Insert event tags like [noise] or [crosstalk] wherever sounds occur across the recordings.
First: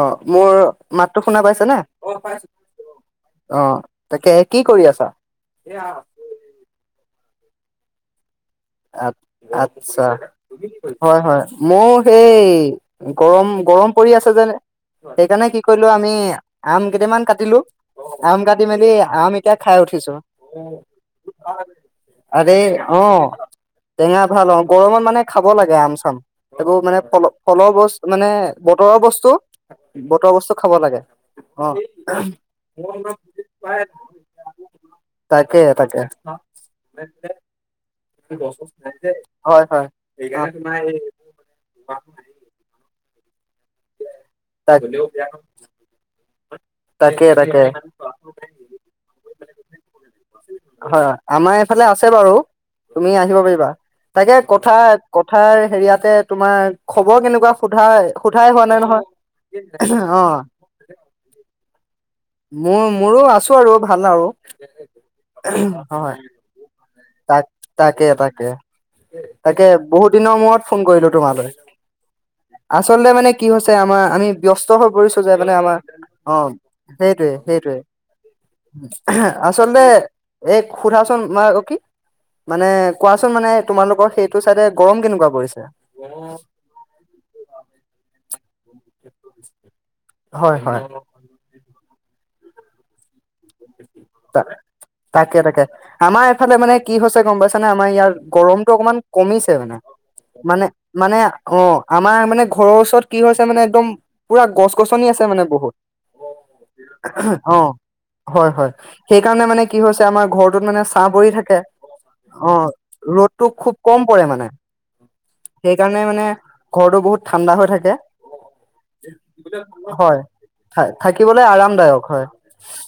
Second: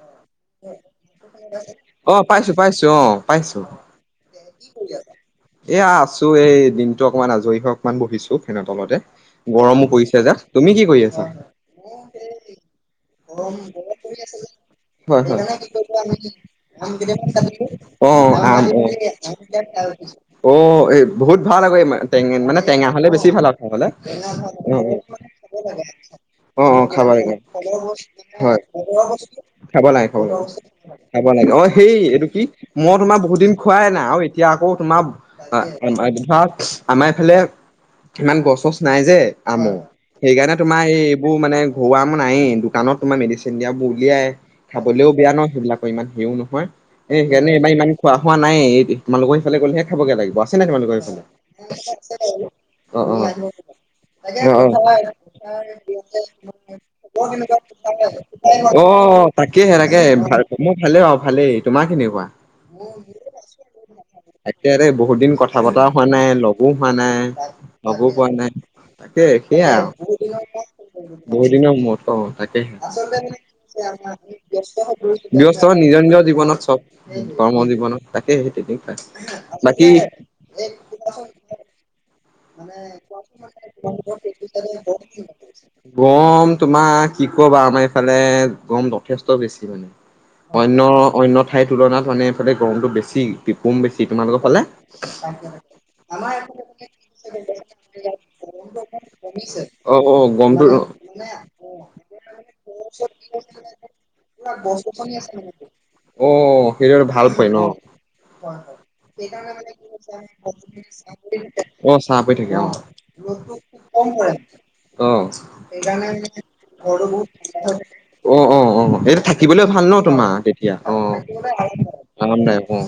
অ মোৰ মাতটো শুনা পাইছেনে অ পাইছো পাইছো পাইছো অ তাকে কি কৰি আছা। অকণমান আজৰি অকণমান বহিছো। ফেনৰ তলতে আ গৰমো আচ্ছা পৰিছে যে তুমি কি কৰি হয় আছা হয় মোৰ সেই গৰম গৰম পৰি আছে যেন হয় হয় সেইকাৰণে কি কৰিলো আমি আম কেইটামান কাটিলো অম আম কাটি মেলি আম এতিয়া খাই উঠিছো অঁ বহুত ভাল আঁ এই আৰে মানে টেঙা অ হলে বেছি ভাল। খাবলে টেঙা ভাল অঁ অ গৰমত মানে খাব লাগে আম চাম অ একো অ মানে খাব ফল লাগে ফলৰ বস্ত হয় খাব লাগে খাব বতৰৰ লাগে বস্তু খাব লাগে খাব লাগে অ অঁ সেই এইটো কি মই তোমাৰ বহুত দিন খুৱাই নাই আৰু এতিয়া আকৌ তোমাৰ তাকে তাকে ধৰা আমাৰফালে ইমান গছ চছ নাই যে হয় আমো হয় সেইকাৰণে তোমাৰ এই এইবোৰ মানে ঘৰুৱা আম নায়েই তমাৰ মিছে চিয়োৰ উলিয়াই খাবলৈও তাক বেয়া ন সেইবিলাকৰ ইমান হেৰিও নহয় এই তাকে সেইকাৰণে তাকে। এইবাৰ ইমান খোৱা খোৱা নাই এই তোমালোকৰ সেইফালে গলেহে খাবগে লাগিব আছে নে তোমালোকৰ হয় সেইফালে আমাৰ এইফালে আছে বাৰু তুমি অঁ আহিব পাৰিবা তাকে অঁ কথা কথাৰ অঁ অঁ। হয় অ তাকেহে তাকে মোৰ ভালেই অ ভালেই, তোমাৰ কেনেকুৱা? মোৰ মোৰো আছো আৰু ভাল আৰু তাকে দে বহুত দিন কথা বতৰা হোৱা হয়। নাই লগো হোৱা নাই তাক লগো তাকে পোৱা তাকে নাই তাকে সেইয়াই আৰু বহুত দিনৰ মূৰত ফোন কৰিলো বহুত তোমালৈ দিনৰ মূৰত অ ব্যস্ত আচলতে মানে কি হৈছে আমাৰ নিজৰ আমি ব্যস্ত হৈ পৰিছো যে মানে আমাৰ নিজৰ অ জীৱনত চব সেইটোৱে কৰ্ম সেইটোৱে জীৱনত তাকে সেই তেনেকুৱাই আচলতে বাকী- এই সোধাচোন মা অ কি মানে কোৱাচোন মানে তোমালোকৰ সেইটো চাইডে গৰম কেনেকুৱা পৰিছে? গৰম তোমাৰ কি কবা আমাৰ এইফালে- গৰম যথেষ্ট বেছি মানে হয় হয়। অন্য অন্য ঠাইত তুলনাত মানে ইফালে গৰমটো বেছি, পিপুম বেছি তোমালোকৰ ফালে তাকে তাকে আমাৰ এইফালে মানে কি হৈছে গম পাইছানে আমাৰ ইয়াৰ গৰমতটো অকমান কমিছে মানে অ অ মানে গমটো মানে অঁ আমাৰ মানে ঘৰৰ ওচৰত কি হৈছে মানে একদম পুৰা গছ গছনি আছে মানে বহুত অ সেইদৰে ভাল পায় অ, ন হয় হয় সেইকাৰণে মানে কি হৈছে আমাৰ ঘৰটোত মানে ছাহ পৰি থাকে। অ চাহ পৰি থাকে অ ৰ'দটো খুব কম আহ পৰে মানে সেইকাৰণে মানে ঘৰটো বহুত ঠাণ্ডা হৈ থাকে অ অ অ এ থাকিবলৈ ভাল ন হয় তোমাৰ তেতিয়া অঁ থাকিবলৈ আৰামদায়ক হয় আৰামদায়ক অ।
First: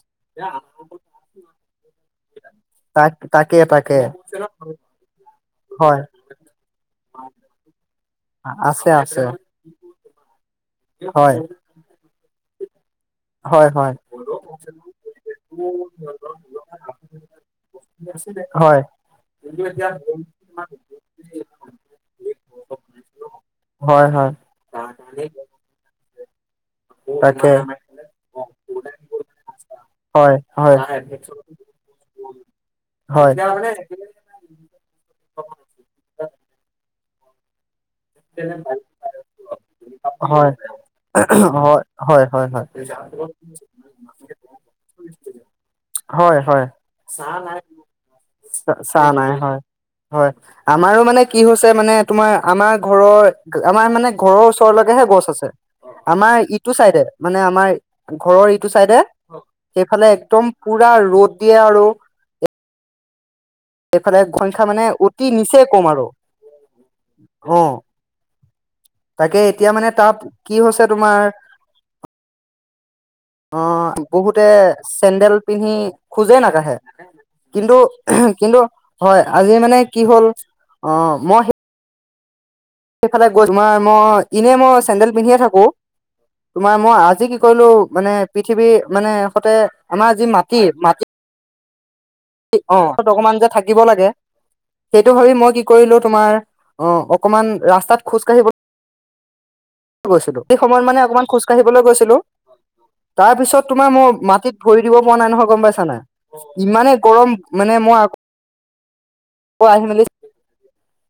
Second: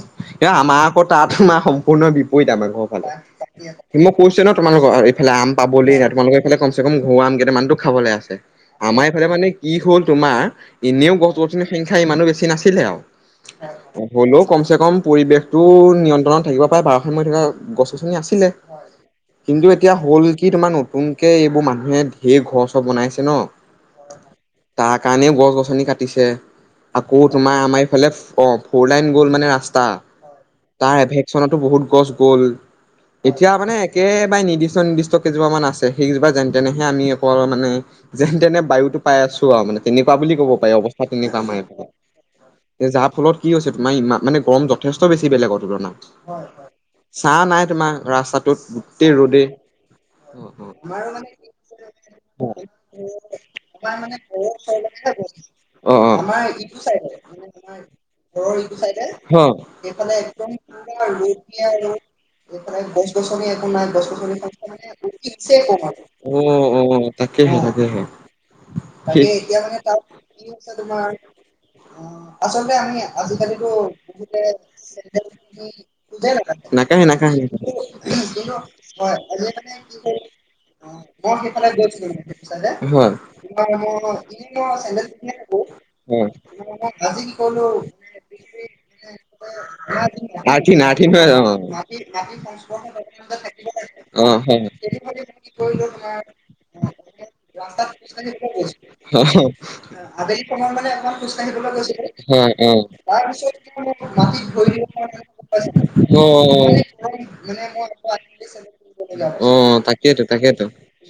আমাৰ আকৌ তাত আমাৰ সম্প সম্পূৰ্ণ বিপ বিপৰীত আমাৰ ঘৰ ফালে। তাক তাকে তাকে সেই মই কৈছ ন তোমালোকৰ এইফালে আম পাবলৈ হয় তোমালোকৰ এইফালে কমচ কম ঘৰুৱা আম কেইটামানতো খাবলৈ আছে, আছে আমাৰ আছে এইফালে মানে কি হল তোমাৰ এনেও গছ হয় গছনিৰ সংখ্যা ইমানো বেছি বেছি নাছিলে আৰু হয় হয় হ'লেও কম চে কম পৰিবেশতটো নিয়ন্ত্ৰণত থাকিব পাৰে বাৰশ মান থকা গছ গছনি আছিলে। হয় কিন্তু এতিয়া হ'ল কি তোমাৰ নতুনকে এইবোৰ মানুহে ঢেৰ ঘৰ চৰ বনাইছে ন হয় হয় তাৰ কাৰণে গছ গছনি কাট কাটিছে, আকৌ তাকে তোমাৰ আমাৰ এইফালে ফ'ৰলাইন গ'ল মানে টা হয় হয় হয় তাৰ এভেকচনতো বহুত গছ গ'ল হয় হয় এতিয়া মানে একেবাৰে নিৰ্দিষ্ট নিৰ্দিষ্ট কেইজোপা মান আছে। সেইগিজোপা যেন তেনেহে আমি অকল মানে যেন তেনে বায়ুতটো পাই আছো আৰু মানে তেনেকুৱা বুলি ক'ব হয় পাৰি অৱস্থা তেনেকুৱা আমাৰ, হয় হয় যাৰ ফলত কি হৈছে তোমাৰ ইমান মানে গৰম যথেষ্ট বেছি কি বেলেগত। তুলনা হয় চাহ নাই তোমাৰ। ৰাস্তাটোত চা গোটেই নাই ৰ'দেই হয় হয় আমাৰো মানে কি হৈছে মানে তোমাৰ আমাৰ ঘৰৰ আমাৰ মানে ঘৰৰ ওচৰলৈকেহে গছ আছে, অ অ আমাৰ ইটো চাইডে মানে আমাৰ ঘৰৰ ইটো চাইডে হ সেইফালে একদম পুৰা ৰ'দ দিয়ে আৰু গছ-গছনি এইফালে সংখ্যা মানে অতি নিচে কম আৰু অঁ, অ' তাকেহে অ তাকেহে তাকে এতিয়া মানে তাত কি হৈছে [unintelligible] তোমাৰ আচলতে আমি আজিকালি অ টো বহুতে চেণ্ডেল চেন্দেল পিন্ধি খোজেই নকাহে, নাকাহে - নাকাহে। কিন্তু-কিন্তু হয়, আজি মানে কি হ'ল অ অঁ মই সেই [unintelligible] সেইফালে গৈ তোমাৰ মই ইনেই মই চেন্দেল পিন্ধিয়ে থাকো, তোমাৰ মই আজি কি কৰিলো মানে পৃথিৱীৰ মানে সতে আমাৰ যি মাটি মাটি [unintelligible] অ অকমান [unintelligible] যে থাকিব লাগে আবেলি সময়ত সেইটো ভাবি মানে মই কি কৰিলো অকমান তোমাৰ খোজ অ অকমান কাঢ়িবলৈ ৰাস্তাত গৈছিলো খোজ কাঢ়িব অঁ, অঁ তাৰ গৈছিলো সেই সময়ত পিছত মানে অকমান খোজ কি কাঢ়িবলৈ গৈছিলো মানে মাটিত তাৰ ভৰি পিছত তোমাৰ মোৰ দিব মাটিত ভৰি দিব পৰা নহয় গম নাই পাইছা নাই [unintelligible] ইমানেই অঁ। গৰম মানে মই [unintelligible] অঁ আহি মেলি তাকেইতো তাকেইতো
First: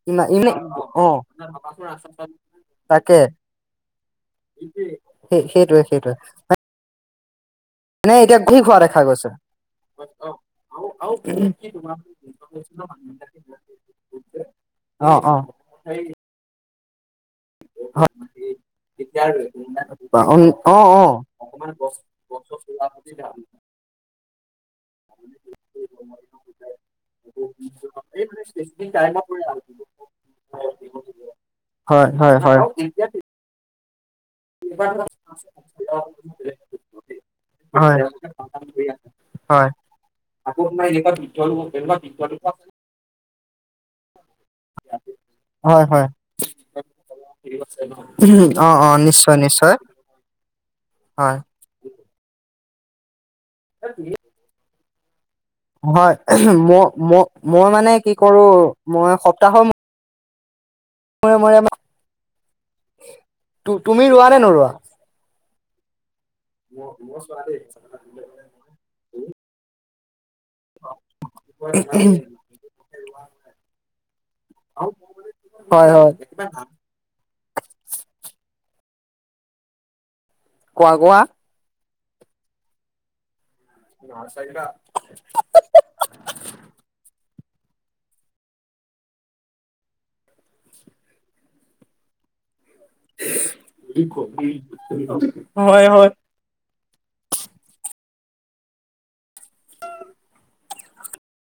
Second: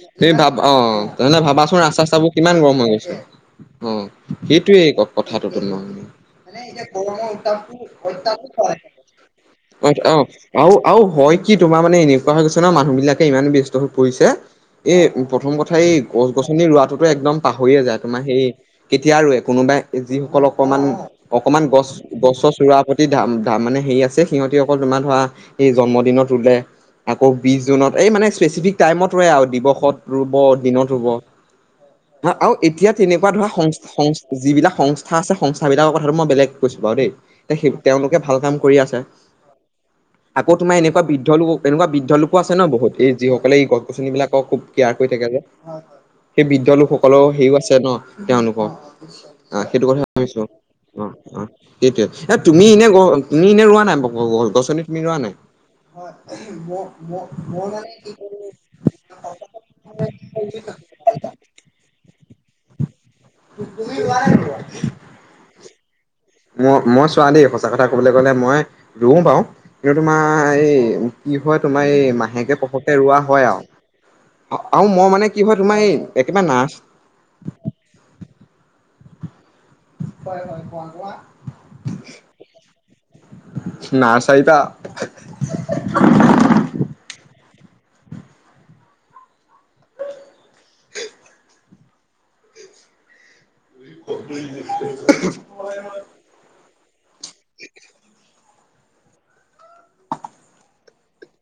ইমান তুমি ইমান ভাবা অ অঁ ভাবাচোন ৰাস্তা চাস্তাবোৰ কিমান গৰম হৈ গৈছে তাকে অঁ সেইটোয়েই ক সেই কথাটোত সেইটোৱে মই [unintelligible] নে এতিয়া কি খোৱা দেখা গৈছে। অ অ আৰু আৰু হয় কি তোমাৰ মানে এনেকুৱা হৈ গৈছে ন মানুহ বিলাকে ইমান ব্যস্ত হৈ পৰিছে এ অ অ প্ৰথম কথা এই গছ গছনি ৰোৱাটোতো একদম পাহৰিয়ে যায় হয় তোমাৰ সেই কেতিয়া ৰোৱে কোনোবাই যিসকল অ অকমান অ অকমান গছ ছছ ৰোৱাৰ প্ৰতি মানে হেৰি আছে [unintelligible] [unintelligible] তোমাৰ ধৰা এই জন্মদিনত ৰুলে, আকৌ বিশ জুনত এই মানে স্পেচিফিক টাইমত ৰোৱে আৰু দিৱসত ৰুব দিনত ৰুব হয় হয় আৰু হয় এতিয়া তেনেকুৱা ধৰা সং [unintelligible] যিবিলাক সংস্থা আছে সংস্থাবলাকৰ কথাটো মই বেলেগ কৈছো বাৰু দেই এেই হয় তেওঁলোকে ভাল কাম কৰি আছে। হয় আকৌ তোমাৰ এনেকুৱা বৃদ্ধ লোক এনেকুৱা বৃদ্ধ লোকো আছে ন বহুত এই যিসকলে গছ গছনি বিলাক খুব কেয়াৰ কৰি থাকে যে হয় হয় সেই বৃদ্ধ লোকসকলৰও হেৰিও আছে ন তেওঁলোকৰ অ অ নিশ্চয় আহ নিশ্চয় সেইটো কথা ভাবিছো অ হয় অ সেইটয়ে তুমি এনে গ তুমি এনে ৰোৱা নাই গছ গছনিত। মিলোৱা নাই। হয় মই ম মই মানে কি কৰো মই সপ্তাহৰ [inaudible] তুমি ৰোৱা নে নৰুৱা ম মই চোৱা দেই সঁচা কথা কবলৈ গলে মই ৰুওঁ পাৰও তোমাৰ এই কি হয় তোমাৰ এই মাহেকে পখকে ৰোৱা হয় আৰু আৰু মই মানে কি হয় তোমাৰ এই একেবাৰে নাৰছ হয় হয় কোৱা কোৱা [unintelligible] ন চাইটা [unintelligible] [unintelligible] হয় হয় উ [inaudible]